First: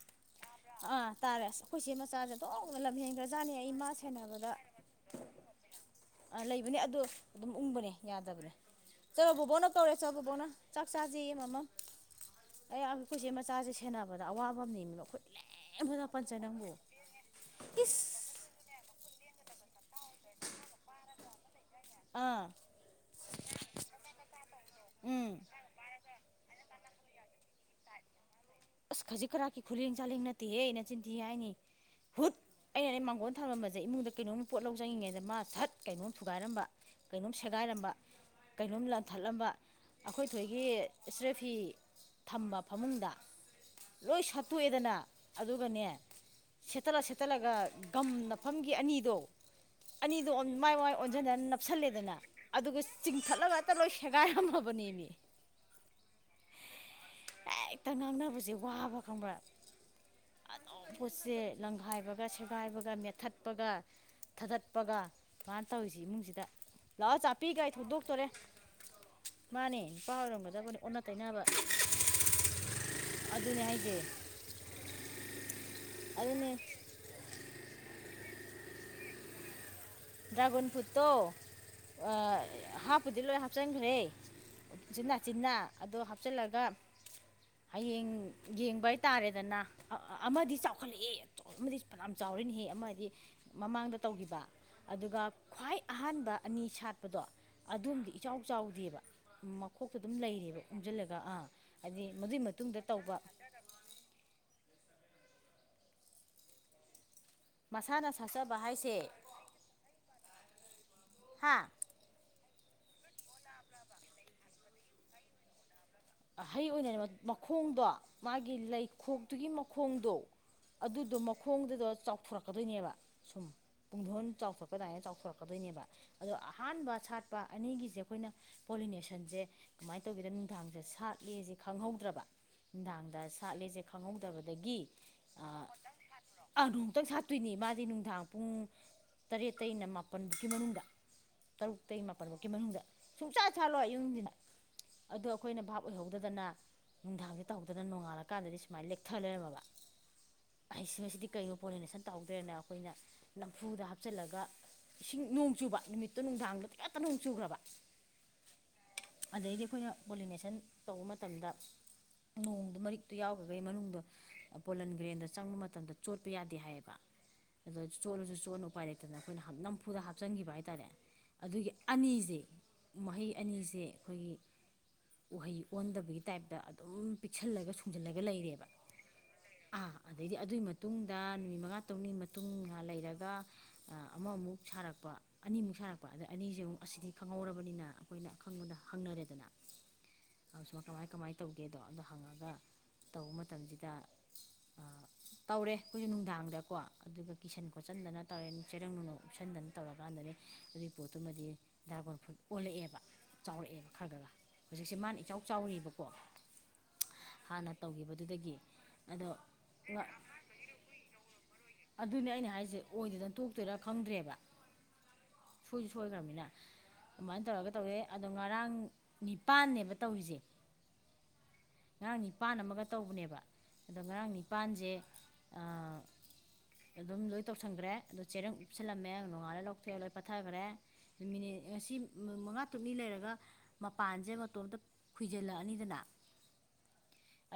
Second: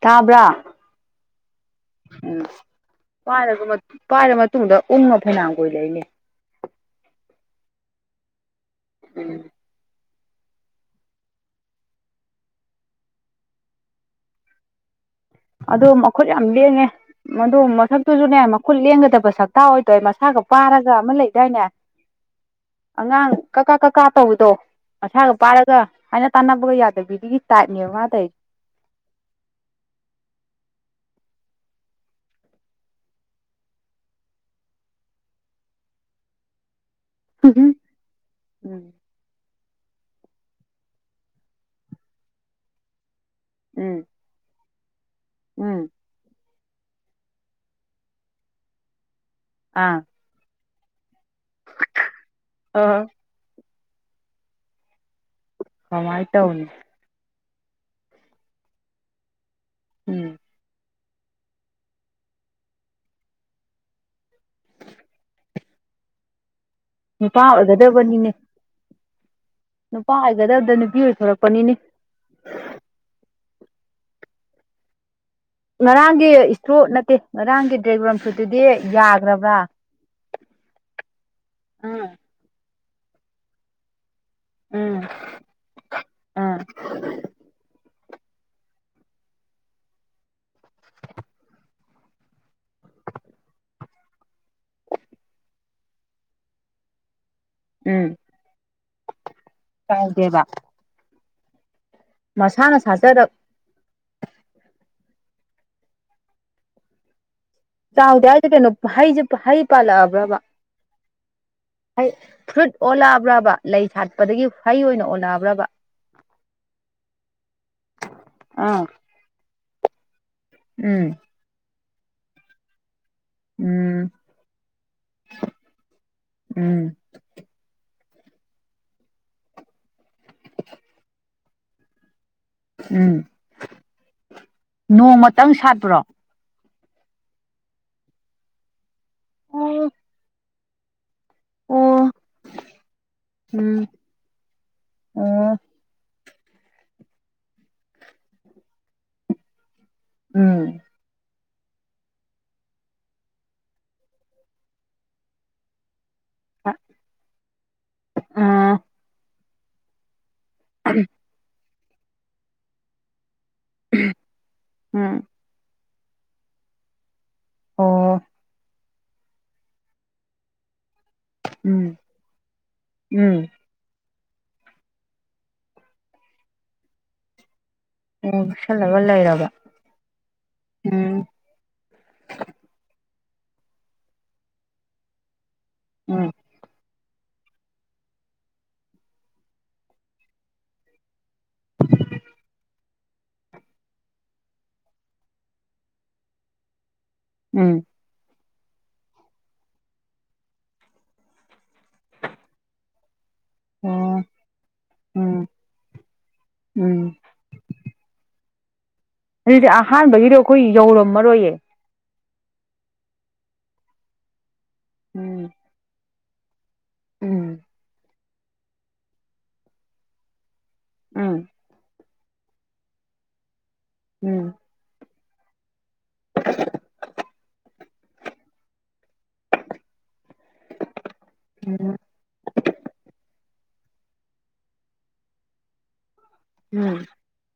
ꯇꯥꯕ꯭ꯔꯥ ꯑꯥ ꯇꯥꯔꯦ ꯑꯩꯈꯣꯏ ꯆꯦ ꯃꯆꯥꯁꯦ ꯎꯝ ꯑꫭꯟꯊꫭꯛꯅ ꯂꯝ ꯍꯦꯟꯈ꯭ꯔꯖꯥꯠꯅꯤ ꯑꯩ ꯄꯥꯏꯔꯒ ꯃꯥ ꯄꯥꯏꯔ ꯁꯦꯟꯅꯕꯗ ꯃꯇꯨꯡꯗ ꯎꯪꯉ ꯐꯅꯥꯝ ꯀꯨꯏ ꯂꯩꯅꯦ ꯑ ꯂꯩꯕꯅꯦ ꯑꯗꯨ ꯑꯗꯨꯝ ꯎꯪꯕꯅꯦ ꯌꯥꯗꯕꯅꯦ ꯆꯠꯂꯣ ꯎꯝ ꯕꯣꯕꯣꯅ ꯀꯧꯔꯦ ꯆꫭ ꯕꯕꯛꯅ ꯆꯥꯛ ꯆꯥꯁꯦꯌꯦ ꯃꯥꯝꯃꯥꯝ ꯑꯩ ꯑꯩꯈꯈꯣꯏꯆꯦ ꯃꯆꯥꯁꯦ ꯁꯦꯟꯅꯕꯗ ꯑꯋꯥꯕ ꯑꯃꯅꯦꯃꯤ ꯃꯈꯨꯠ ꯑꯗꯨ ꯃꯈꯨꯠ ꯌꯥꯝ ꯂꯦꯡꯉꯦ ꯃꯗꯨ ꯏꯁ ꯃꯊꯛꯇꯨꯁꯨ ꯅꯦ ꯃꯈꯨꯠ ꯂꯦꯡꯒꯗꯕ ꯁꯛꯇꯥꯛ ꯑꯣꯏꯇꯧꯏ ꯃꯁꯥꯒ ꯄꯥꯔꯒ ꯑꯃ ꯂꯩꯗꯥꯏꯅꯦ ꯑꯥ ꯑꯉꯥꯡ ꯀꯛꯀꯥ ꯀꯛꯀꯥ ꯇꯧꯕꯗꯣ ꯃꯁꯥꯒ ꯎꯝ ꯄꯥꯏꯔꯒ ꯍꯥꯏꯅ ꯇꯥꯟꯅꯕꯒ ꯌꯥꯗꯕꯤꯗꯒꯤ ꯇꯥꯛꯅꯤꯕ ꯃꯥ ꯇꯩ ꯑꯁ ꯈꯖꯤꯛ ꯈꯔꯥꯛꯀꯤ ꯈꯨꯂꯦꯡ ꯆꯥꯂꯦꯡ ꯅꯠꯇꯦꯍꯦꯅ ꯅꯆꯤꯟꯊꯤ ꯍꯥꯏꯅꯤ ꯍꯨꯠ ꯑꯩꯅꯅꯦ ꯃꯥꯡꯒꯣꯟ ꯊꯥꯔꯝꯕꯁꯦ ꯏꯃꯨꯡꯗ ꯀꯩꯅꯣꯝ ꯄꯣꯠ ꯂꯧ ꯆꯪꯉꯤꯉꯦꯗ ꯃꯥ ꯊꯠ ꯀꯩꯅꯣꯝ ꯊꯨꯒꯥꯏꯔꯝꯕ ꯀꯩꯅꯣꯝ ꯇꯧꯔꯤꯁꯦ ꯁꯦꯒꯥꯏꯔꯝꯕ ꯀꯩꯅꯣꯝ ꯎꯝ ꯂꯟ ꯊꯠꯂꯝꯕ ꯑꯩꯈꯣꯏꯊꯣꯏꯒꯤ ꯑꯦꯁꯇ꯭ꯔꯦ ꯐꯤ ꯊꯝꯕ ꯐꯃꯨꯡꯗ ꯎꯝ ꯂꯣꯏ ꯁꯠꯇꯣꯛꯑꯦꯗꯅ ꯎꯝ ꯑꯗꯨꯒꯅꯦ ꯁꯦꯠꯇꯠꯂ ꯁꯦꯠꯇꯠꯂꯒ ꯒꯝ ꯅꯐꯝꯒꯤ ꯑꯅꯤꯗꯣ ꯑꯥ ꯑꯅꯤꯗꯣ ꯃꯥꯏ ꯋꯥꯏ ꯑꯣꯟꯁꯤꯟꯗꯅ ꯅꯞꯁꯜꯂꯦꯗꯅ ꯑꯗꯨꯒ ꯑ ꯆꯤꯡꯊꯠꯂꯒ ꯍꯛꯇ ꯂꯣꯏ ꯁꯦꯒꯥꯏꯔꯝꯃꯕꯅꯦ ꯃꯤ ꯀꯃꯥꯏ ꯇꯧꯅꯤ ꯍꯦꯛꯇ ꯉꯥꯡꯅꯕꯁꯦ ꯋꯥꯕ ꯈꯪꯕ꯭ꯔꯥ ꯎꯝ ꯑꯗꯨꯝ ꯄꯣꯠꯁꯦ ꯂꯪꯈꯥꯏꯕꯒ ꯁꯦꯒꯥꯏꯕꯒ ꯃꯦꯠꯊꯠꯄꯒ ꯊꯥꯗꯠꯄꯒ ꯃꯥ ꯇꫭꯏꯁꯦ ꯏꯃꯨꯡꯁꯤꯗ ꯂꯥꯛꯑꯣ ꯅꯨꯄꯥ ꯆꯥꯄꯤꯒꯥꯏ ꯊꯧꯗꯣꯛꯇꯣꯔꯦ ꯑꯣꯏꯒꯗꯕꯅꯤꯅꯦ ꯃꯥꯅꯦ ꯅꯨꯄꯥ ꯑꯣꯏꯒꯗꯕꯗ ꯑꯣꯏꯔꯝꯒꯗꯕꯅꯦ ꯅꯨꯄꯤ ꯑꯣꯟꯅ ꯇꯩꯅꯕ ꯑꯣꯏꯊꯣꯔꯛꯄꯅꯤꯅꯦ ꯑꯗꯨꯅꯤ ꯍꯥꯏꯖꯦ [unintelligible] ꯉꯔꯥꯡꯒꯤ ꯏꯁꯇ꯭ꯔꯣꯠ ꯅꯠꯇꯦ ꯉꯔꯥꯡꯒꯤ ꯗ꯭ꯔꯥꯏꯕꯔꯝꯐꯠꯇꯨꯗꯤ ꯌꯥꯈ꯭ꯔꯕ꯭ꯔꯥ ꯗ꯭ꯔꯥꯒꯣꯟ ꯐ꯭ꯔꯨꯠꯇꯣ ꯑꯥ ꯍꯥꯞꯄꯨꯗꯤ ꯂꯣꯏ ꯍꯥꯞꯆꯤꯟꯈ꯭ꯔꯦ ꯎꯝ ꯎꯆꯤꯅꯥꯆꯤꯟꯅꯥ ꯑꯗꫭ ꯍꯥꯞꯆꯤꯜꯂꯒ ꯑꯥ ꯍꯌꯦꯡ ꯌꯦꯡꯕ ꯍꯥꯏꯇꯥꯔꯦꯗꯅ ꯑꯃꯗꯤ ꯆꯥꯎꯈꯠꯂꯛꯑꯦꯆ ꯑꯃꯗꯤ ꯐꯅ ꯆꯥꯎꯔꯅꯤꯍꯦ ꯑꯃꯗꯤ ꯃꯃꯥꯡꯗ ꯇꯧꯈꯤꯕ ꯑꯗꯨꯒ ꯈ꯭ꯋꯥꯏ ꯑꯍꯥꯟꯕ ꯑꯅꯤ ꯁꯥꯠꯄꯗꯣ ꯑꯗꯣꯝꯗꯤ ꯎꯝ ꯏꯆꯥꯎ ꯆꯥꯎꯗꯦꯕ ꯃꯈꯣꯛꯇꯣ ꯑꯗꯨꯝ ꯆꯥꯎꯗꯦꯕ ꯂꯩꯔꯕ ꯎꯝꯁꯤꯜꯂꯒ ꯑꯥ ꯍꯥꯏꯗꯤ ꯃꯏ ꯃꯁꯥꯅ ꯃꯇꯨꯡꯗ ꯇꯧꯕ ꯁꯥꯖꯔꯛ ꯃꯁꯥꯅ ꯆꯥꯎꯗꯦ ꯍꯥꯏꯁꯦ ꯁꯥꯆꯕ ꯀꯩꯅꯣ ꯍꯩꯁꯦ ꯍꯩ ꯄꯥꯜꯂꯛꯑꯕ꯭ꯔꯕ ꯍꯥ ꯍꯩ ꯐ꯭ꯔꯨꯏꯠ ꯑꯣꯜꯂꯛꯑꯕ꯭ꯔꯕ ꯂꯩ ꯁꯥꯠꯄꯗꯒꯤ ꯍꯩ ꯑꯣꯏꯅ ꯑꯣꯜꯂꯛꯑꯕ꯭ꯔꯕ ꯑꯍꯩ ꯑꯣꯏꯅꯔꯤꯕ ꯃꯈꯣꯡꯗꯣ ꯃꯥꯒꯤ ꯑꯥ ꯂꯩꯈꯣꯛꯇꯨꯒꯤ ꯃꯈꯣꯡꯗꯣ ꯎꯝ ꯑꯗꯨꯗꯣ ꯃꯈꯣꯡꯗꯨꯗꯣ ꯆꯥꯎꯊꯣꯔꯛꯀꯗꯣꯏꯅꯦꯕ ꯁꯨꯝ ꯎꯝ ꯄꯨꯡꯗꯣꯟ ꯆꯥꯎꯊꯣꯛꯔꯛꯄꯗꯥꯏꯅ ꯆꯥꯎꯊꯣꯔꯛꯀꯗꯣꯏꯅꯦꯕ ꯑꯗꯣ ꯎꯝ ꯑꯍꯥꯟꯕ ꯁꯥꯠ ꯄꯥ ꯑꯅꯤꯒꯤꯁꯦ ꯑꯩꯈꯣꯏꯅ ꯄꯣꯂꯤꯅꯦꯁꯟꯁꯦ ꯀꯃꯥꯏꯅ ꯇꯧꯒꯦꯗ ꯅꯨꯡꯗꯥꯡꯁꯦ ꯁꯥꯠꯂꯁꯦ ꯈꯪꯍꯧꯗ꯭ꯔꯕ ꯎꯝ ꯅꯨꯡꯗꯥꯡꯗ ꯁꯥꯠꯂꯦꯁꯦ ꯈꯪꯍꯧꯗꯕꯗꯒꯤ ꯅꯣꯡꯃꯇꯪ ꯑꯥ ꯁꯥꯠꯄ꯭ꯔꯣ ꯅꫭꯡꯇꯪ ꯁꯥꯠꯇꯣꯏꯅꯦ ꯃꯥꯗꯤ ꯅꯨꯡꯗꯥꯡ ꯄꯨꯡ ꯇꯔꯦꯠꯇꯩꯅ ꯑꯣ ꯃꯥꯄꯟ ꯀꯤ ꯃꯅꯨꯡꯗ ꯇꯔꯨꯛ ꯇꯩ ꯑꯣ ꯃꯥꯄꯜꯃꯨꯛꯀꯤ ꯃꯅꯨꯡꯗ ꯁꯨꯡꯁꯥꯠ ꯎꯝ ꯁꯥꯠꯂꯣꯏ ꯑꯌꯨꯛꯗꯤꯟꯗ ꯑꯗꯣ ꯑꯣ ꯑꯩꯈꯣꯏꯅ ꯚꯥꯞ ꯑꯣꯏꯍꯧꯗꯗꯅ ꯅꯨꯡꯗꯥꯡꯁꯦ ꯇꯧꯍꯧꯗꯅ ꯅꯣꯡꯉꯥꯜꯂꯀꯥꯟꯗꯗꯤ ꯁꯨꯃꯥꯏꯅ ꯂꯦꯛꯊ ꯂꯩꯔꯝꯃꯕ ꯎꯝ ꯁꯤ ꯃꯁꯤꯗꯤ ꯀꯩꯅꯣ ꯄꯣꯂꯤꯅꯦꯁꯟ ꯇꯧꯗ꯭ꯔꯦꯅ ꯑꯩꯈꯣꯏꯅ ꯅꯝꯐꯨꯗ ꯍꯥꯞꯆꯤꯜꯂꯒ ꯏꯁꯤꯡ ꯅꯣꯡ ꯆꯨꯕ ꯅꯨꯃꯤꯠ ꯇꯨ ꯅꯨꯡꯊꯥꯡꯗꯣ ꯑꯥ ꯇꯤꯡꯈꯠꯇ ꯅꯣꯡ ꯆꯨꯈ꯭ꯔꯕ ꯑꯗꯩꯗꯤ ꯑꯩꯈꯣꯏꯅ ꯄꯣꯂꯤꯅꯦꯁꯟ ꯇꯧꯕ ꯃꯇꯝꯗ ꯅꯣꯡꯗꯨ ꯃꯔꯤꯛ ꯇꯨ ꯌꯥꯎꯕꯈꯩ ꯃꯅꯨꯡꯗ ꯄꯣꯂꯟ ꯎꯝ ꯒ꯭ꯔꯦꯟꯗꫭ ꯆꯪꯕ ꯃꯇꯝꯗ ꯆꯣꯠꯄ ꯌꯥꯗꯦ ꯍꯥꯏꯌꯦꯕ ꯑꯗ ꯑꯣ ꯆꯣꯠꯂꯨꯁꯨ ꯆꯣꯠꯂꯨ ꯎꯄꯥꯏ ꯂꯩꯇꯅ ꯑꯩꯈꯣꯏꯅ ꯅꯝꯐꯨꯗ ꯍꯥꯞꯆꯤꯟꯈꯤꯕ ꯍꯥꯏꯇꯥꯔꯦ ꯑꯗꯨꯒꯤ ꯎꯝ ꯑꯅꯤꯁꯦ ꯃꯍꯩ ꯎꯝ ꯑꯅꯤꯁꯦ ꯑꯩꯈꯣꯏꯒꯤ ꯎꯍꯩ ꯄꯣꯟꯗꯕꯒꯤ ꯇꯥꯏꯞꯇ ꯑꯗꯨꯝ ꯄꯤꯛꯁꯜꯂꯒ ꯁ ꯊꯨꯝꯖꯤꯜꯂꯒ ꯂꯩꯔꯦꯕ ꯑꯣꯁꯜꯂꯒ ꯂꯩꯔꯕ ꯑꯥꯥ ꯑꯗꯩꯗꯤ ꯑꯗꯨꯒꯤ ꯃꯇꯨꯡꯗ ꯎꯝ ꯅꯨꯃꯤꯠ ꯃꯉꯥ ꯇꯧꯅꯤ ꯃꯇꯨꯡ ꯉꯥ ꯂꯩꯔꯒ ꯑꯃꯃꯨꯛ ꯁꯥꯔꯛꯄ ꯑꯅꯤꯃꯨꯛ ꯁꯥꯔꯛꯄ ꯄ ꯑꯗ ꯎꯝ ꯑꯅꯤꯁꯦ ꯑꯃꯨꯛ ꯑꯁꯤꯗꯤ ꯈꯪꯍꯧꯔꯕꯅꯤꯅ ꯑꯩꯈꯣꯏꯅ ꯑꯈꯪꯕꯗ ꯍꯪꯅꯔꯦꯗꯅ ꯁꯨꯃ ꯀꯃꯥꯏ ꯀꯃꯥꯏꯅ ꯇꯧꯒꯦꯗꯣ ꯑꯗꯣ ꯍꯪꯉꯒ ꯇꯧꯕ ꯃꯇꯝꯁꯤꯗ ꯇꯧꯔꯦ ꯑꯩꯈꯣꯏꯁꯨ ꯅꯨꯡꯗꯥꯡꯗꯀꯣ ꯑꯗꯨꯒ ꯀꯤꯁꯟ ꯎꯝ ꯈꯣꯠꯆꯟꯗꯅ ꯇꯧꯔꯦ ꯆꯦꯔꯪ ꯅꯨꯡꯅꯣꯛ ꯎꯞꯁꯟꯗꯅ ꯇꯧꯔꯀꯥꯟꯗꯅꯤ ꯑꯗꯨꯒꯤ ꯄꯣꯠꯇꯨꯃꯗꯤ ꯗ꯭ꯔꯥꯒꫭꯟ ꯐ꯭ꯔꯨꯠ ꯑꯣꯜꯂꯛꯑꯦꯕ ꯆꯥꯎꯔꯛꯑꯦꯕ ꯈꯔ ꯑꯣ ꯈꯔ ꯍꯧꯖꯤꯛꯁꯦ ꯃꯥꯅ ꯏꯆꯥꯎ ꯎꯝ ꯆꯥꯎꯔꯤꯕꯀꯣ ꯎꯝ ꯍꯥꯟꯅ ꯇꯧꯈꯤꯕꯗꯨꯗꯒꯤ ꯑꯗꯣ ꯑꯗꯨꯗꯤ ꯑꯍꯥꯟꯕꯒꯤꯗꯣ ꯑꯩꯈꯣꯏ ꯌꯧꯔꯝꯃꯔꯣꯏꯌꯦ ꯑꯗꯨꯅꯦ ꯑꯩꯅ ꯍꯥꯏꯁꯦ ꯑꯣꯏꯗꯣꯏꯗꯅ ꯇꯣꯛꯇꯣꯏꯔꯥ ꯈꯪꯗ꯭ꯔꯦꯕ ꯎꯝ ꯁꯣꯏꯁꯨ ꯁꯣꯏꯈ꯭ꯔꯕꯅꯤꯅ ꯑꯗꯨꯃꯥꯏꯅ ꯎꯝ ꯇꯧꯔꯒ ꯇꯧꯋꯦ ꯑꯗꯣ ꯉꯔꯥꯡ ꯅꯤꯄꯥꯟꯅꯦꯕ ꯇꯧꯔꯤꯁꯦ ꯎꯝ ꯉꯔꯥꯡ ꯅꯤꯄꯥꯟ ꯑꯃꯒ ꯇꯧꯕꯅꯦꯕ ꯑꯗꯣ ꯉꯔꯥꯡ ꯎꯝ ꯅꯤꯄꯜꯁꯦ [inaudible] ꯑꯗꯨꯝ ꯂꯣꯏ ꯇꯧꯁꯟꯈ꯭ꯔꯦ ꯑꯗꯨ ꯆꯦꯔꯪ ꯎꯞꯁꯜꯂꯝꯃꯦ ꯅꯣꯡꯉꯥꯂ ꯂꯧꯊꯣꯛꯑ ꯂꯣꯏ ꯄꯠꯊꯈ꯭ꯔꯦ ꯆꯃꯤꯅꯦ ꯑꯁꯤ ꯑꯁꯤ ꯎꯝ ꯃꯉꯥ ꯇꯔꯨꯛꯅꯤ ꯂꯩꯔꯒ ꯃꯄꯥꯟꯁꯦ ꯃꯇꯣꯝꯇ ꯈꯨꯏꯖꯜꯂꯛꯑꯅꯤꯗꯅ ꯎꯝ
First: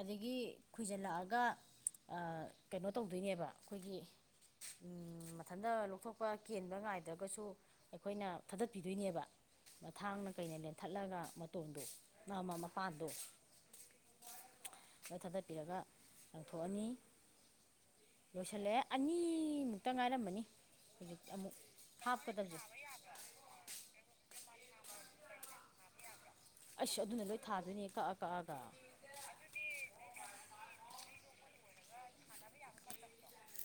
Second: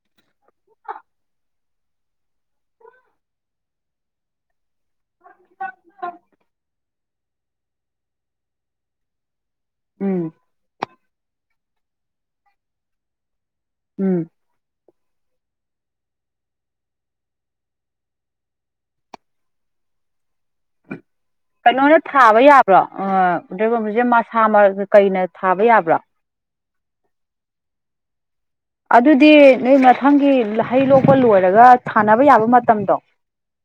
ꯑꯗꯒꯤ ꯈꯣꯏꯖꯤꯜꯂꯛꯑꯒ ꯀꯩꯅꯣ ꯇꯧꯗꯣꯏꯅꯦꯕ ꯑꯩꯈꯣꯏꯒꯤ ꯃꯊꯟꯇ ꯂꯧꯊꯣꯛꯄ ꯀꯦꯟꯕ ꯉꯥꯏꯗ꯭ꯔꯒꯁꯨ ꯑꯩꯈꯣꯏꯅ ꯊꯥꯗꯠꯄꯤꯗꯣꯏꯅꯦꯕ ꯃꯊꯥꯡꯅ ꯎꯝ ꯀꯩꯅ ꯂꯦꯟ ꯊꯠꯂꯒ ꯃꯇꯣꯟꯗꯣ ꯃꯥꯃ ꯃꯄꯥꯟꯗꯣ ꯎꯝ ꯂꯣꯏ ꯊꯥꯗꯠꯄꯤꯔꯒ ꯂꯪꯊꯣꯛꯑꯅꯤ ꯂꯣꯏꯁꯤꯜꯂꯛꯑꯦ ꯑꯅꯤꯃꯨꯛꯇ ꯉꯥꯏꯔꯃꯅꯤ ꯍꯧꯖꯤꯛ ꯑꯃꯨꯛ ꯍꯥꯞꯀꯗꯕꯁꯦ ꯗ꯭ꯔꯒꯕꯤꯁꯦ ꯃꯁꯥ ꯀꯩꯅ ꯊꯥꯕ ꯌꯥꯕ꯭ꯔꯥ ꯑꯩꯁ ꯑꯗꯨꯅ ꯂꯣꯏ ꯊꯥꯗꯣꯏꯅꯦ ꯀꯛꯑ ꯀꯛꯑꯒ ꯑꯗꯨꯗꯤ ꯅꯣꯏ ꯃꯊꯪꯒꯤ ꯍꯩ ꯂꯣꯛꯄ ꯂꯣꯏꯔꯒ ꯁꯥꯟꯅꯕ ꯌꯥꯕ ꯃꯇꯝꯗꯣ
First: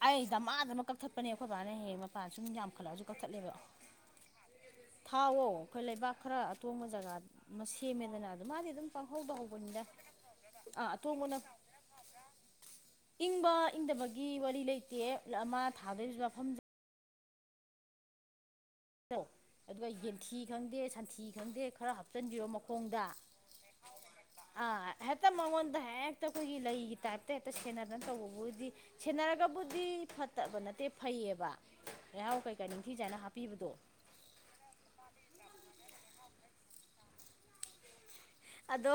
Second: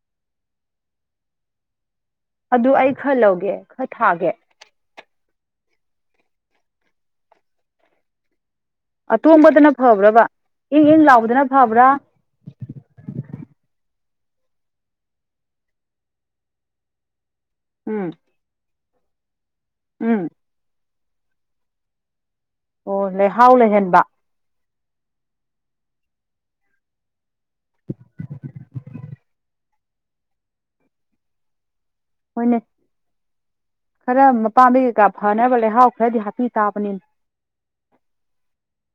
ꯑꯩ ꯗꯃꯥꯗ ꯑꯃ ꯀꯛꯊꯠꯄꯅꯦ ꯑꯩꯈꯣꯏ ꯕꯥꯅ ꯍꯦꯛꯡ ꯃꯄꯥꯟ ꯁꯨꯝ ꯑꯗꯨ ꯑꯩ ꯌꯥꯝꯈꯠꯂꯛꯑꯁꯨ ꯈꯔ ꯀꯛꯊꯠꯂꯦꯕ ꯂꯧꯒꯦ ꯈꯔ ꯊꯥꯒꯦ ꯊꯥꯎꯋꯣ ꯑꯩꯈꯣꯏ ꯂꯩꯕꯥꯛ ꯈꯔ ꯑꯇꯣꯡꯕ ꯖꯒꯥ ꯑꯃ ꯁꯦꯝꯃꯦꯗꯅ ꯑꯗꯨ ꯃꯥꯗꯤ ꯑꯗꯨꯝ ꯄꯪꯍꯧꯗ ꯑꯇꯣꯡꯕꯗꯅ ꯍꯧꯕꯅꯤꯗ ꯐꯕ꯭ꯔꯕ ꯏꯪ ꯑꯥ ꯏꯪ ꯑꯇꯣꯡꯕꯅ ꯂꯥꯎꯕꯗꯅ ꯐꯕ꯭ꯔꯥ ꯏꯪꯕ ꯏꯪꯗꯕꯒꯤ ꯋꯥꯔꯤ ꯂꯩꯇꯦ ꯑꯃ ꯊꯥꯗꯣꯏ ꯃꯐꯝ ꯎꯝ ꯑꯗꯨꯒ ꯎꯝ ꯌꯦꯟꯊꯤ ꯈꯪꯗꯦ ꯁꯟꯊꯤ ꯈꯪꯗꯦ ꯈꯔ ꯍꯥꯞꯆꯤꯟꯕꯤꯔꯣ ꯃꯈ ꯑꯣ ꯈꯣꯡꯗ ꯂꯩꯍꯥꯎ ꯂꯩꯍꯟꯕ ꯑ ꯍꯦꯛꯇ ꯃꯉꯣꯟꯗ ꯍꯦꯛꯇ ꯑꯩꯈꯣꯏꯒꯤ ꯂꯩꯒꯤ ꯇꯥꯏꯞꯇ ꯍꯦꯛꯇ ꯁꯦꯟꯅꯔꯅ ꯇꯧꯕꯕꯨꯗꯤ ꯁꯦꯟꯅꯔꯒꯕꯨꯗꯤ ꯐꯠꯇꯕ ꯅꯠꯇꯦ ꯐꯩꯌꯦꯕ ꯂꯩꯍꯥꯎ ꯍꯣꯏꯅꯦ ꯀꯩꯀꯥ ꯅꯤꯡꯊꯤꯖꯥꯏꯅ ꯍꯥꯞꯄꯤꯕꯗꯣ ꯈꯔ ꯃꯄꯥꯝꯝꯕꯩ ꯀꯩꯀꯥ ꯐꯅꯕ ꯂꯩꯍꯥꯎ ꯈꯔꯗꯤ ꯍꯥꯞꯄꯤ ꯇꯥꯕꯅꯤ ꯑꯗꯣ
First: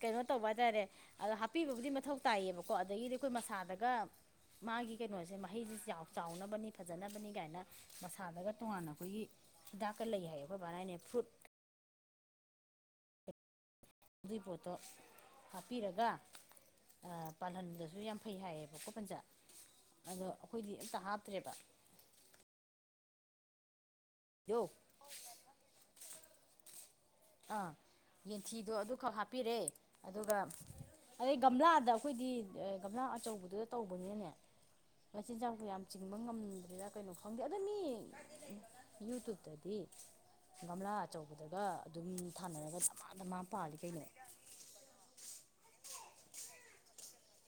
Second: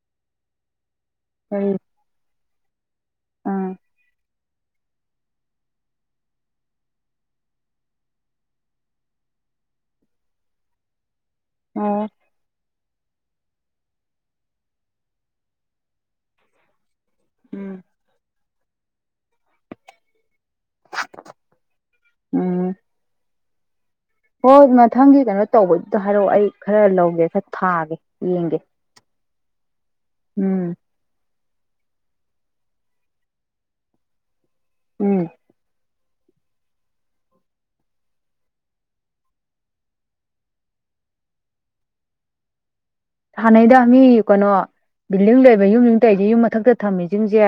ꯀꯩꯅꯣ ꯇꯧꯕ ꯍꯥꯏꯇꯥꯔꯦ ꯑꯗꯣ ꯎꯝ ꯍꯥꯞꯄꯤꯕꯕꯨꯗꯤ ꯃꯊꯧ ꯇꯥꯏꯌꯦꯕꯀꯣ ꯀꯣ ꯑꯗꯒꯤꯗꯤ ꯑꯩꯈꯣꯏ ꯃꯁꯥꯗꯒ ꯃꯥꯒꯤ ꯀꯩꯅꯣꯁꯦ ꯃꯍꯩꯁꯦ ꯆꯥꯎꯅꯕꯅꯤ ꯐꯖꯅꯕꯅꯤ ꯀꯥꯏꯅ ꯃꯁꯥꯗꯒ ꯇꯣꯉꯥꯟꯅ ꯑꯩꯈꯣꯏꯒꯤ ꯍꯤꯗꯥꯛꯀ ꯂꯩ ꯍꯥꯏꯌꯦ ꯑꯩꯈꯣꯏꯕꯥꯅꯏꯅꯦ ꯐ꯭ꯔꯨꯠ ꯑꯣ ꯑꯗꯨꯏ ꯄꯣꯠꯇꯣ ꯍꯥꯞꯄꯤꯔꯒ ꯎꯝ ꯄꯥꯜꯍꯟꯗꯁꯨ ꯌꯥꯝ ꯐꯩ ꯍꯥꯏꯌꯦꯕꯀꯣ ꯄꯟꯖꯥ ꯑꯗꯣ ꯑꯩꯈꯣꯏꯗꯤ ꯑꯝꯇ ꯍꯥꯞꯇ꯭ꯔꯦꯕ ꯎꯝ ꯍꯣꯏ ꯌꯣ ꯃꯊꯪꯒꯤ ꯀꯩꯅꯣ ꯇꯧꯕꯗꯨꯗ ꯍꯥꯏꯔꯛꯑꯣ ꯑꯩ ꯈꯔ ꯂꯧꯒꯦ꯫ ꯈꯔ ꯑꯥ ꯊꯥꯒꯦ ꯌꯦꯡꯒꯦ ꯌꯦꯟꯊꯤꯗꯣ ꯑꯗꯨꯈꯛ ꯍꯥꯞꯄꯤꯔꯦ ꯑꯗꯨꯒ ꯎꯝ ꯑꯗꯩ ꯒꯝꯂꯥꯗ ꯑꯩꯈꯣꯏꯗꯤ ꯒꯝꯂꯥ ꯑꯆꯧꯕꯗꯨꯗ ꯇꯧꯕꯅꯤꯅꯅꯦ ꯎꯝ ꯃꯆꯤꯟꯖꯥꯛꯁꯨ ꯌꯥꯝ ꯆꯤꯡꯕ ꯉꯝꯗ꯭ꯔꯦꯗ ꯀꯩꯅꯣ ꯈꯪꯗꯦ ꯑꯗ ꯃꯤ ꯌꯨꯇꯕꯇꯗꯤ ꯒꯝꯂꯥ ꯑꯆꯧꯕꯗꯒ ꯑꯗꯨꯝ ꯊꯥꯅꯔꯒ ꯙꯃꯥ ꯙꯃꯥ ꯄꯥꯜꯂꯤ ꯍꯥꯟꯅꯩꯗ ꯃꯤ ꯀꯩꯅꯣ ꯕꯤꯜꯗꯤꯡ ꯂꯩꯕ ꯌꯨꯝ ꯌꯨꯝꯇꯩꯗꯤ ꯌꯨꯝ ꯃꯊꯛꯇ ꯊꯝꯃꯤꯁꯤꯡꯁꯦ꯫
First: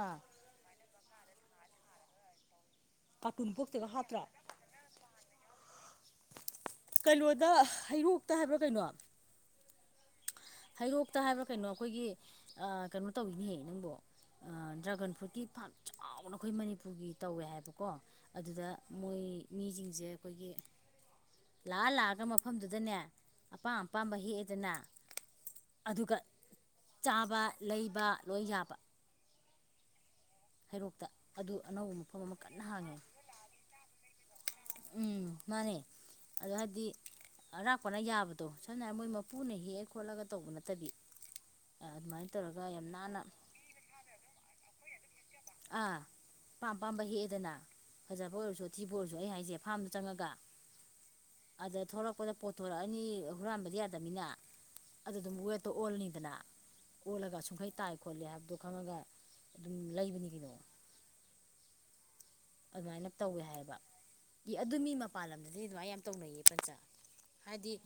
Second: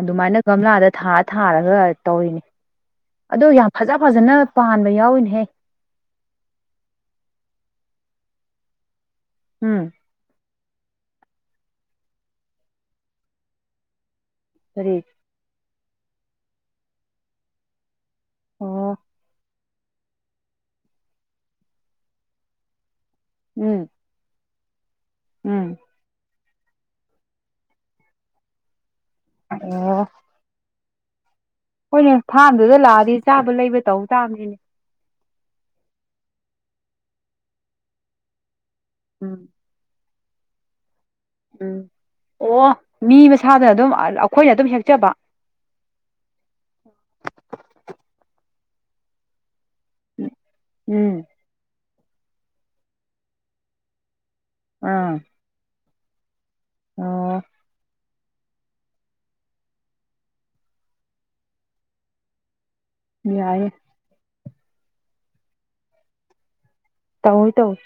ꯑꯥ ꯑꯗꯨꯃꯥꯏꯅ ꯒꯝꯂꯥꯗ ꯊꯥ ꯊꯥꯔꯒ ꯇꯧꯔꯤꯅꯤ꯫ ꯑꯗꯣ ꯀꯥꯔꯇꯨꯟ ꯌꯥꯝ ꯕꯣꯛꯁꯇꯒ ꯐꯖ ꯍꯥꯞꯇ꯭ꯔꯥ ꯐꯖꯅ ꯄꯥꯟꯕ ꯌꯥꯎꯋꯅꯦꯍꯦ ꯀꯩꯅꯣꯗ ꯍꯩꯔꯣꯛꯇ ꯍꯥꯏꯕ꯭ꯔꯥ ꯀꯩꯅꯣ ꯎꯝ ꯍꯩꯔꯣꯛꯇ ꯍꯥꯏꯕ꯭ꯔꯥ ꯀꯩꯅꯣ ꯑꯩꯈꯣꯏꯒꯤ ꯀꯩꯅꯣ ꯇꯧꯔꯤꯅꯦꯍꯦ ꯅꯪꯕꫭ ꯀꯔꯤ ꯗ꯭ꯔꯥꯒꯟ ꯐ꯭ꯔꯨꯠꯀꯤ ꯐꯥꯝ ꯆꯥꯎꯅ ꯑꯩꯈꯣꯏ ꯃꯅꯤꯄꯨꯔꯒꯤ ꯇꯧꯋꯦ ꯍꯥꯏꯕꯀꯣ ꯑꯗꯨꯗ ꯑꯣ ꯃꯣꯏ ꯃꯤꯁꯤꯡꯁꯦ ꯑꯩꯈꯣꯏꯒꯤ ꯂꯥꯛꯑ ꯂꯥꯛꯑꯒ ꯃꯐꯝꯗꯨꯗꯅꯦ ꯑꯄꯥꯝ ꯎꯝ ꯑꯄꯥꯝꯕ ꯍꯦꯛꯑꯦꯗꯅ ꯎꯝ ꯑꯗꯨꯒ ꯆꯥꯕ ꯂꯩꯕ ꯂꯣꯏ ꯌꯥꯕ ꯑꯣ ꯍꯩꯔꯣꯛꯇ ꯑꯗꯨ ꯑꯅꯧꯕ ꯑꯩꯈꯣꯏꯅꯦ ꯃꯐꯝ ꯑꯃ ꯀꯟꯅ ꯐꯥꯝꯗꯨꯗ ꯍꯥꯡꯉꯦ ꯂꯥꯛꯑꯗꯤ ꯆꯥꯕ ꯂꯩꯕ ꯇꯧ ꯇꯥꯕꯅꯤꯅꯦ꯫ ꯎꯝ ꯃꯥꯅꯦ ꯑꯗꯣ ꯍꯥꯏꯗꯤ ꯑꯔꯥꯛꯞꯄꯅ ꯌꯥꯕ ꯑꯣ ꯁꯝꯅ ꯍꯥꯏꯔꯕ ꯃꯣꯏ ꯎꯝ ꯃꯄꯨꯅ ꯍꯦꯛꯑ ꯈꯣꯠꯂꯒ ꯇꯧꯕ ꯅꯠꯇꯗꯤ꯫ ꯑꯗꯨꯃꯥꯏꯅ ꯇꯧꯔꯒ ꯌꯥꯝ ꯅꯥꯟꯅ ꯊꯥꯗꯅ ꯑꯗꯨꯝ ꯑꯩꯈꯣꯏꯅ ꯑꯗꯨꯝ ꯍꯦꯛꯆꯕ ꯑꯥ ꯑꯄꯥꯝ ꯑꯄꯥꯝꯕ ꯍꯦꯛ ꯑꯦꯗꯅ ꯐꯖꯕ ꯑꯣꯏꯔꯁꯨ ꯊꯤꯕ ꯑꯣꯏꯔꯁꯨ ꯑꯩ ꯍꯥꯏꯖꯦ ꯐꯥꯝꯗ ꯆꯪꯉꯒ ꯎꯝ ꯑꯗ ꯊꯣꯔꯛꯄꯗ ꯄꯣꯠꯊꯣꯔꯛꯑꯅꯤ ꯍꯨꯔꯥꯟꯕꯗꯤ ꯌꯥꯗꯝꯅꯤꯅ ꯑꯗꯨ ꯑꯥ ꯑꯗꯨꯝ ꯋꯦꯠꯇꯣ ꯑꯣꯜꯂꯅꯤꯗꯅ ꯑꯣꯜꯂꯒ ꯑꯣ ꯁꯨꯛ ꯈꯩ ꯇꯥꯏ ꯈꯣꯠꯂꯦ ꯍꯥꯏꯕꯗꯣ ꯈꯪꯉꯒ ꯑꯗꯨꯝ ꯂꯩꯕꯅꯤ ꯀꯩꯅꯣ ꯑꯗꯨꯃꯥꯏꯅ ꯇꯧꯋꯦ ꯌꯥꯏꯌꯦ ꯍꯥꯏꯌꯦꯕ ꯒꯤ ꯑꯗꯣ ꯃꯤ ꯃꯄꯥꯟ ꯂꯝꯗꯗꯤ ꯑꯗꯨꯃꯥꯏ ꯌꯥꯝ ꯇꯧꯅꯩꯌꯦ ꯄ꯭ꯔꯦꯝꯆꯥ ꯇꯧꯏ ꯍꯥꯏꯗꯤ ꯇꯧꯏ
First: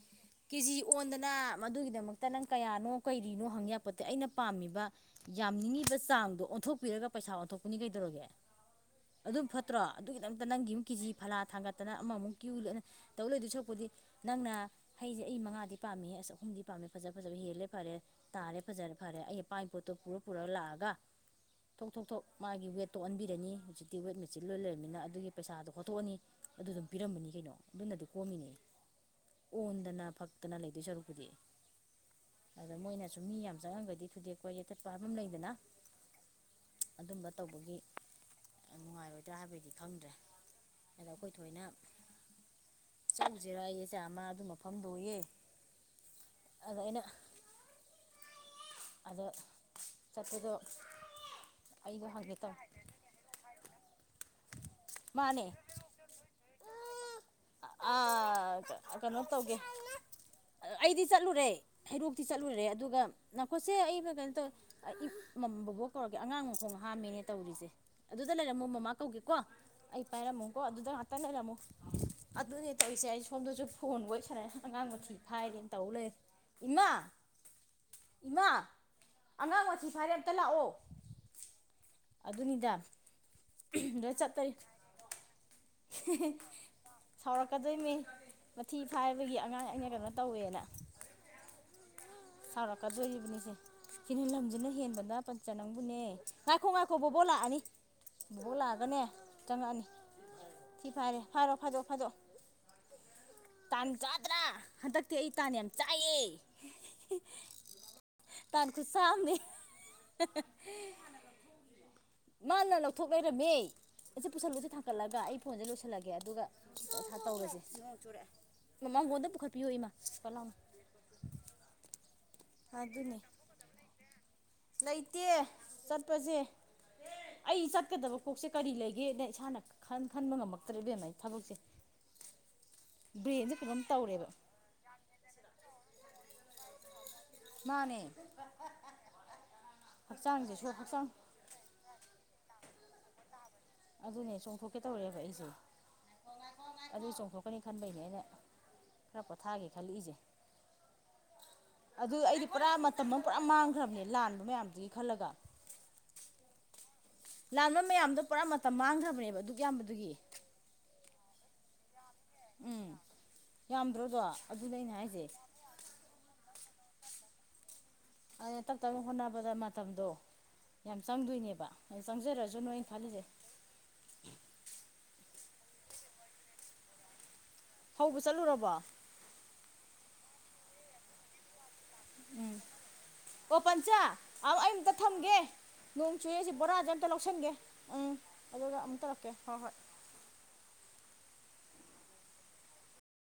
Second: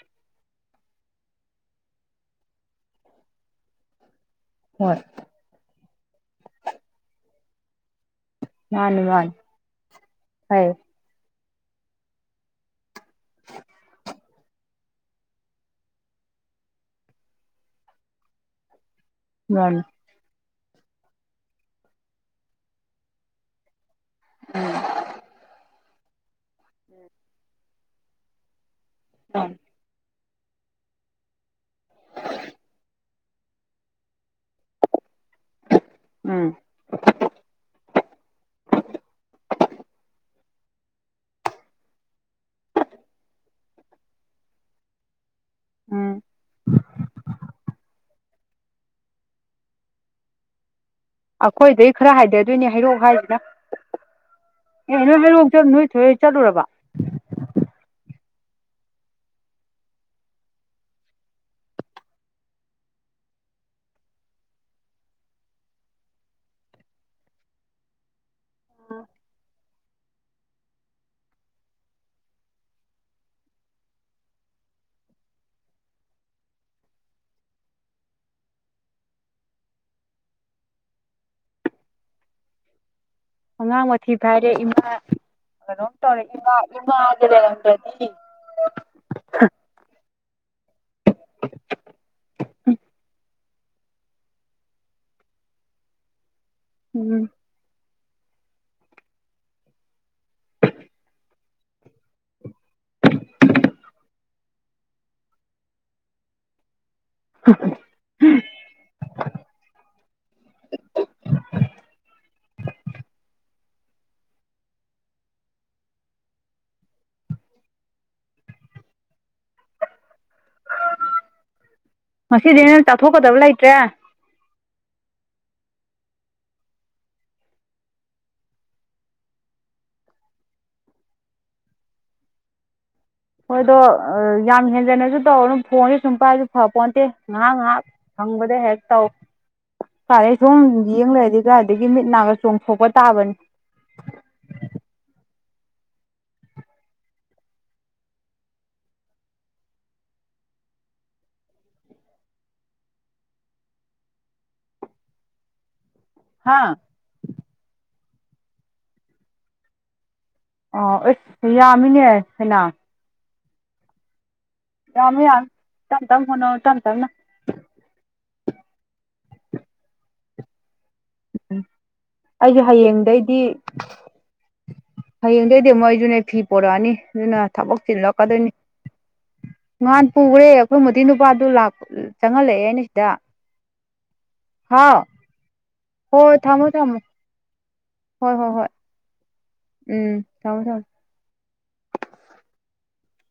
ꯀꯦꯖꯤ ꯑꯣꯟꯗꯅ ꯃꯗꯨꯒꯤꯗꯃꯛꯇ ꯅꯪ ꯀꯌꯥꯅꯣ ꯀꯩꯔꯤꯅꯣ ꯍꯪꯉ ꯄꯣꯠꯇꯤ ꯑꯩꯅ ꯄꯥꯝꯃꯤꯕ ꯍꯣꯏ ꯌꯥꯝꯅꯤꯡꯉꯦꯕ ꯆꯥꯡꯗꯣ ꯑꯣꯟꯊꯣꯛꯄꯤꯔꯒ ꯄꯩꯁꯥ ꯑꯣꯟꯊꯣꯛꯄꯅꯤ ꯀꯩꯗꯧꯔꯒꯦ ꯃꯥꯅꯤ ꯃꯥꯅꯤ ꯑꯗꯨꯅ ꯐꯠꯇ꯭ꯔꯣ ꯑꯗꯨꯒꯤ ꯗꯃꯛꯇ ꯅꯪꯒꯤ ꯐꯩ ꯑꯃꯨꯛ ꯀꯦꯖꯤ ꯐꯥꯂ ꯊꯪꯉꯠꯇꯅ ꯑꯃꯨꯛ ꯀ꯭ꯌꯨ ꯂꯦꯞꯅ ꯇꯧ ꯂꯩꯗꯧ ꯁꯔꯨꯛ ꯄꯨꯗꯤ ꯅꯪꯅ ꯍꯩꯖꯦ ꯑꯩ ꯃꯉꯥꯗꯤ ꯄꯥꯝꯃꯦꯍꯦ ꯑꯁ ꯑꯍꯨꯝꯗꯤ ꯄꯥꯝꯃꯦ ꯐꯖ ꯐꯖꯕ ꯍꯦꯜꯂꯦ ꯐꯔꯦ꯫ ꯇꯥꯔꯦ ꯐꯖꯔꯦ ꯐꯔꯦ ꯑꯩ ꯄꯥꯏꯔꯦ ꯃꯥꯅꯤ ꯄꯣꯠꯇꯣ ꯄꯨꯔꯣ꯫ ꯄꯨꯔꯥ ꯂꯥꯛꯑꯒ ꯊꯣꯛ ꯊꯣꯛ ꯊꯣꯛ ꯃꯥꯒꯤ ꯋꯦꯠꯇꯣ ꯑꯣꯟꯕꯤꯔꯅꯤ ꯍꯧꯖꯤꯛ꯫ ꯇꯤꯌꯕꯋꯦꯠ ꯃꯦꯠꯁ ꯂꯣꯏ ꯂꯩꯔꯕꯃꯤꯅ ꯑꯗꯨꯒꯤ ꯄꯩꯁꯥꯗꯣ ꯈꯣꯠꯇꯣꯛꯑꯅꯤ ꯑꯗꯨꯝ ꯄꯤꯔꯝꯕꯅꯤ ꯀꯩꯅꯣ ꯑꯗꯨꯅꯗꯤ ꯀꯣꯝꯃꯤꯅꯦ꯫ [unintelligible] ꯑꯣꯟꯗꯅ ꯐꯛꯇꯅ ꯂꯩꯗꯣꯏ ꯁꯔꯨꯛ ꯄꯨꯗꯤ ꯑꯗ ꯃꯣꯏꯅꯁꯨ ꯃꯤ ꯌꯥꯝ ꯆꯪꯉꯟꯕꯗꯤ ꯊꯨꯗꯦꯛꯄ ꯌꯩꯊꯠꯄ ꯍꯥꯏꯕ ꯑꯃ ꯂꯩꯗꯅ ꯎꯝ ꯑꯗꯨꯝꯕ ꯇꯧꯕꯒꯤ꯫ ꯌꯥꯝ ꯅꯨꯡꯉꯥꯏꯔꯣꯏꯗ꯭ꯔꯥ ꯍꯥꯏꯕꯗꯤ ꯈꯪꯗ꯭ꯔꯦ ꯑꯗ ꯑꯩꯈꯣꯏ ꯊꯣꯏꯅ ꯆꯠꯂꯨꯁꯤꯦꯔ ꯑꯩ ꯆꯥ ꯑꯃ ꯑꯗꯨ ꯃꯐꯝꯗ ꯊꯣꯛꯑꯦ꯫ ꯎꯝ ꯑꯗ ꯑꯩꯅ ꯑꯗ ꯆꯠꯄꯗꯣ ꯑꯩꯈꯣꯏ ꯗꯩ ꯑꯩꯗꯣ ꯈꯔ ꯍꯪꯒꯦ ꯇꯧ ꯍꯥꯏꯗꯗꯣꯏꯅꯦ ꯍꯩꯔꯣꯛ ꯍꯥꯏꯖꯤꯅꯥ ꯑꯦ ꯅꯣꯏ ꯂꯣꯏꯣꯛ ꯅꯣꯏ ꯊꯣꯏ ꯆꯠꯂꯨꯔꯕ ꯑꯥ ꯀ_ ꯀꯩꯅꯣ ꯇꯧꯒꯦ꯫ ꯑꯩꯗꯤ ꯆꯠꯂꯨꯔꯦ ꯍꯩꯔꯣꯛꯇꯤ ꯆꯠꯂꯨꯔꯦ ꯑꯗꯨꯒ ꯅꯥꯈꯣꯠꯁꯦ ꯑꯩꯅ ꯀꯩꯅꯣ ꯇꯧꯋꯦ ꯑꯩꯌꯦ ꯃꯝ ꯕꯣꯕꯣꯛ ꯀꯧꯔꯛꯀꯦ ꯑꯉꯥꯡ ꯃꯈꯣꯡ ꯍꯥꯝꯃꯦꯅꯦ ꯇꯧꯔꯤꯁꯦ ꯑꯗꯨꯗ ꯂꯩꯔꯝꯃꯣ ꯃꯃꯥ ꯀꯧꯒꯦꯀꯣ꯫ ꯑꯩ ꯄꯥꯏꯔꯝꯃꯨꯀꯣ ꯑꯗꯨꯗ ꯉꯥꯛꯇ ꯂꯩꯔꯝꯃꯣ ꯑꯗꯨꯅꯦ ꯇꯧꯔꯤꯁꯦ ꯑꯩ ꯁꯣꯝꯗꯁꯨ ꯐꯣꯟ ꯋꯥꯔꯤ ꯁꯅꯔꯦ ꯑꯉꯥꯡ ꯃꯊꯤ ꯐꯥꯏꯔꯦꯅ ꯇꯧ ꯂꯩꯔꯦ꯫ ꯏꯃꯥ ꯏꯃꯥ ꯑꯉꯥꯡ ꯃꯊ ꯐꯔꯦ ꯑꯝꯇ ꯂꯥꯛꯑꯣ ꯑꯗꯨꯅꯤꯗ꯫ ꯑꯉꯥꯡ ꯃꯊꯤ ꯂꯣꯏ ꯐꯥꯏꯔꯦ ꯆꯠꯇꯣꯏ ꯏꯃꯥ ꯀꯩꯅꯣꯝ ꯇꯧꯔꯦ ꯏꯃꯥ ꯏꯃꯥ ꯍꯥꯏꯖꯦ ꯁꯥꯎꯔꯛꯀꯗꯣꯏꯃꯤ ꯂꯩꯔꯝꯗ꯭ꯔꯗꯤ꯫ ꯃꯊꯤ ꯐꯥꯏꯕꯒꯤ ꯑꯉꯥꯡ ꯑꯩꯅ ꯀꯩꯅꯣ ꯇꯧꯋꯦꯅ꯫ ꯁꯥꯎꯔꯛꯀꯗꯣꯔꯤꯕꯅꯤꯁꯦ ꯁꯤꯅ ꯂꯝꯁꯤꯅ ꯍꯦꯟꯕꯗ ꯄꯟꯆꯥ ꯅꯪꯕꯨꯅꯦ ꯉꯥꯏꯈꯣ ꯉꯥꯏꯈꯣ ꯕꯣꯕꯣꯛ ꯎꯝ ꯂꯥꯛꯑꯅꯤ꯫ ꯕꯨꯕꯣꯛ ꯂꯥꯛꯑꯒ ꯅꯦ ꯆꯪꯉꯛꯑꯅꯤ ꯊꯤ ꯐꯥꯏꯔꯦ ꯐꯥꯏꯔꯣ ꯐꯥꯏꯗꯣꯛꯑꯣ ꯐꯥꯏꯗꯣꯛꯑꯣ꯫ ꯇꯥꯟ ꯆꯥꯗ꯭ꯔꯥ ꯍꯟꯗꯛꯇꯤ ꯑꯩ ꯇꯥꯟ ꯌꯥꯝ ꯆꯥꯏꯌꯦ꯫ [unintelligible] ꯇꯥꯟꯈꯨꯆꯥ ꯑꯝꯅꯤ꯫ ꯃꯥꯅ ꯂꯧꯊꯣꯛ ꯂꯩꯔꯝꯃꯦ꯫ ꯑꯩꯁꯦ ꯄꯨꯁꯜꯂꯨꯁꯦ ꯊꯥꯡꯀꯠꯂꯒ ꯑꯩ ꯐꯣꯟꯁꯦ ꯂꯣꯏꯁꯤꯜꯂꯒꯦ ꯑꯗꯨꯒ ꯇꯧꯔꯁꯦ ꯃꯥꯡꯒꯣꯟꯗ ꯄꯨꯈꯠꯄꯤꯌꯣ ꯏꯃꯥ ꯐꯠ ꯂꯥꯑꯣꯅ꯫ ꯉꯁꯤꯗꯤ ꯑꯩꯅ ꯑꯗꯨꯅꯦ ꯆꯥꯊꯣꯛꯀꯗꯕ ꯂꯩꯇ꯭ꯔꯦ꯫ ꯂꯩꯇꯦ ꯆꯠꯄꯖꯦ꯫ ꯑꯩ ꯆꯠꯀꯗꯕ ꯀꯣꯛꯁꯦ ꯀꯔꯤ ꯂꯩꯒꯦꯅ ꯅ ꯏꯁꯥꯅ ꯈꯟ ꯈꯟꯕ ꯉꯝꯃꯛꯇ꯭ꯔꯦ ꯏꯕꯦꯝ ꯑꯩ ꯊꯕꯛꯁꯦ꯫ [inaudible] ꯍꯣꯏꯗꯣ ꯀꯩꯅꯣꯝ ꯇꯧꯔꯦꯕ ꯌꯥꯝ ꯍꯦꯟꯖꯟꯅꯁꯨ ꯇꯧꯔ ꯑꯗꯨꯝ ꯐꯣꯟꯁꯦ ꯁꯨꯡ ꯀꯥꯏꯁꯨ ꯐꯄꯣꯟꯠꯇꯦ ꯉꯥꯍꯛ ꯉꯥꯍꯛ ꯃꯥꯅꯦ ꯐꯪꯕꯗ ꯍꯦꯛ ꯇꯧ ꯐꯔꯦ ꯍꯛꯆꯥꯡꯁꯦ ꯁꯨꯝ ꯁꯣ ꯍꯛꯆꯥꯡ ꯌꯦꯡ ꯂꯩꯔꯥꯗꯤ__ ꯑꯗꯨꯖꯥꯗꯒꯤ ꯃꯤꯠ ꯅꯥꯒ ꯆꯣꯡꯊꯣꯛꯄ ꯇꯥꯕꯅꯤ ꯑꯗꯨꯅꯦ ꯆꯣꯡꯊꯣꯛꯀꯦ ꯇꯧꯔꯛꯑꯦꯕ ꯑꯩꯁꯦ꯫ ꯑꯗꯨ ꯆꯣꯡꯊꯣꯀꯅꯤ ꯈꯟꯕꯩꯅꯦ ꯑꯩꯅ ꯈꯔ ꯄꯣꯊꯥꯒꯦ ꯈꯟꯂꯛꯏꯖꯦ꯫ ꯑꯗꯨ ꯑꯩꯗꯤ ꯄꯨꯔꯥ ꯃꯇꯝ ꯑꯃ ꯄꯨꯔꯥ ꯃꯥꯡꯈ꯭ꯔꯕꯅꯦ ꯂꯥꯟꯕ ꯃꯌꯥꯝꯗꯨꯒꯤ ꯈꯜꯂꯒ ꯍꯥꯥ__ ꯂꯥꯟꯕ ꯃꯌꯥꯝꯗꯣ ꯄꯨꯔꯥ ꯃꯇꯝ ꯃꯥꯡꯈ꯭ꯔꯕꯅꯦꯕ ꯑꯗꯨꯛ ꯌꯥꯝꯕꯗꯨꯒꯤ꯫ ꯑꯥ ꯎꯠ ꯌꯥꯝꯃꯦꯅꯦ ꯐꯅ꯭ꯌꯥꯝ꯫ ꯎꯝ ꯌꯥꯝꯗ꯭ꯔꯣꯗꯣ꯫ ꯑꯗꯨꯅꯦ ꯑꯩꯅ ꯌꯥꯔꯅꯤ ꯍꯥꯏꯁꯦ ꯌꯥꯔꯅꯤ ꯇꯞꯇꯞꯅ ꯍꯣꯠꯅꯔꯣ ꯇꯞꯇꯞ ꯅ꯫ ꯑꯗ ꯇꯞꯇꯞꯅ ꯍꯣꯠꯅꯕꯗ ꯃꯇꯝꯗꯣ__ ꯌꯥꯝ ꯆꯪꯗꯣꯏꯅꯦꯕ [unintelligible] ꯑꯩꯁꯨ ꯆꯪꯖꯔꯁꯥꯅꯨ ꯑꯩꯅ ꯈꯜꯂꯤꯁꯦ꯫ ꯍꯌꯦꯡꯗꯗꯤ ꯑꯩꯁꯨꯅꯦ ꯐꯤ ꯄꯣꯔꯛꯑꯅꯤ ꯑꯗꯨꯅ ꯊꯕꯛ ꯍꯧꯕ ꯆꯤꯟꯂꯛꯀꯗꯣꯏꯅꯤ ꯆꯠꯂꯨꯔꯕꯣ ꯅꯍꯥꯟ ꯄꯨꯒ꯭ꯔꯦ ꯑꯩꯈꯣꯏ ꯃꯨꯊꯤ ꯅꯨꯄꯥꯗꯨ ꯂꯥꯛ [unintelligible] ꯆꯪꯉꯟꯂꯛꯑꯦꯅꯦ ꯁꯤꯗ꯫ ꯑꯣ ꯄꯟꯆꯥ ꯑ ꯑꯌꯨꯛꯇ ꯍꯥꯎ ꯊꯝꯒꯦ ꯅꯣꯡ ꯍꯣꯏ ꯆꯨꯌꯦꯁꯦ ꯊꯝꯃꯣ ꯕꯣꯔꯥꯖꯤ ꯊꯝꯃꯣ ꯑꯝꯇ ꯂꯧꯁꯤꯡꯒꯦ ꯎꯝ ꯍꯣꯏ ꯍꯣꯏ ꯍꯣꯏ ꯑꯗꯨꯒ ꯑꯃꯨꯛ ꯇꯧꯔꯛꯀꯦ ꯍꯣꯏ ꯍꯣꯏ꯫ ꯎꯝ ꯊꯝ ꯊꯝ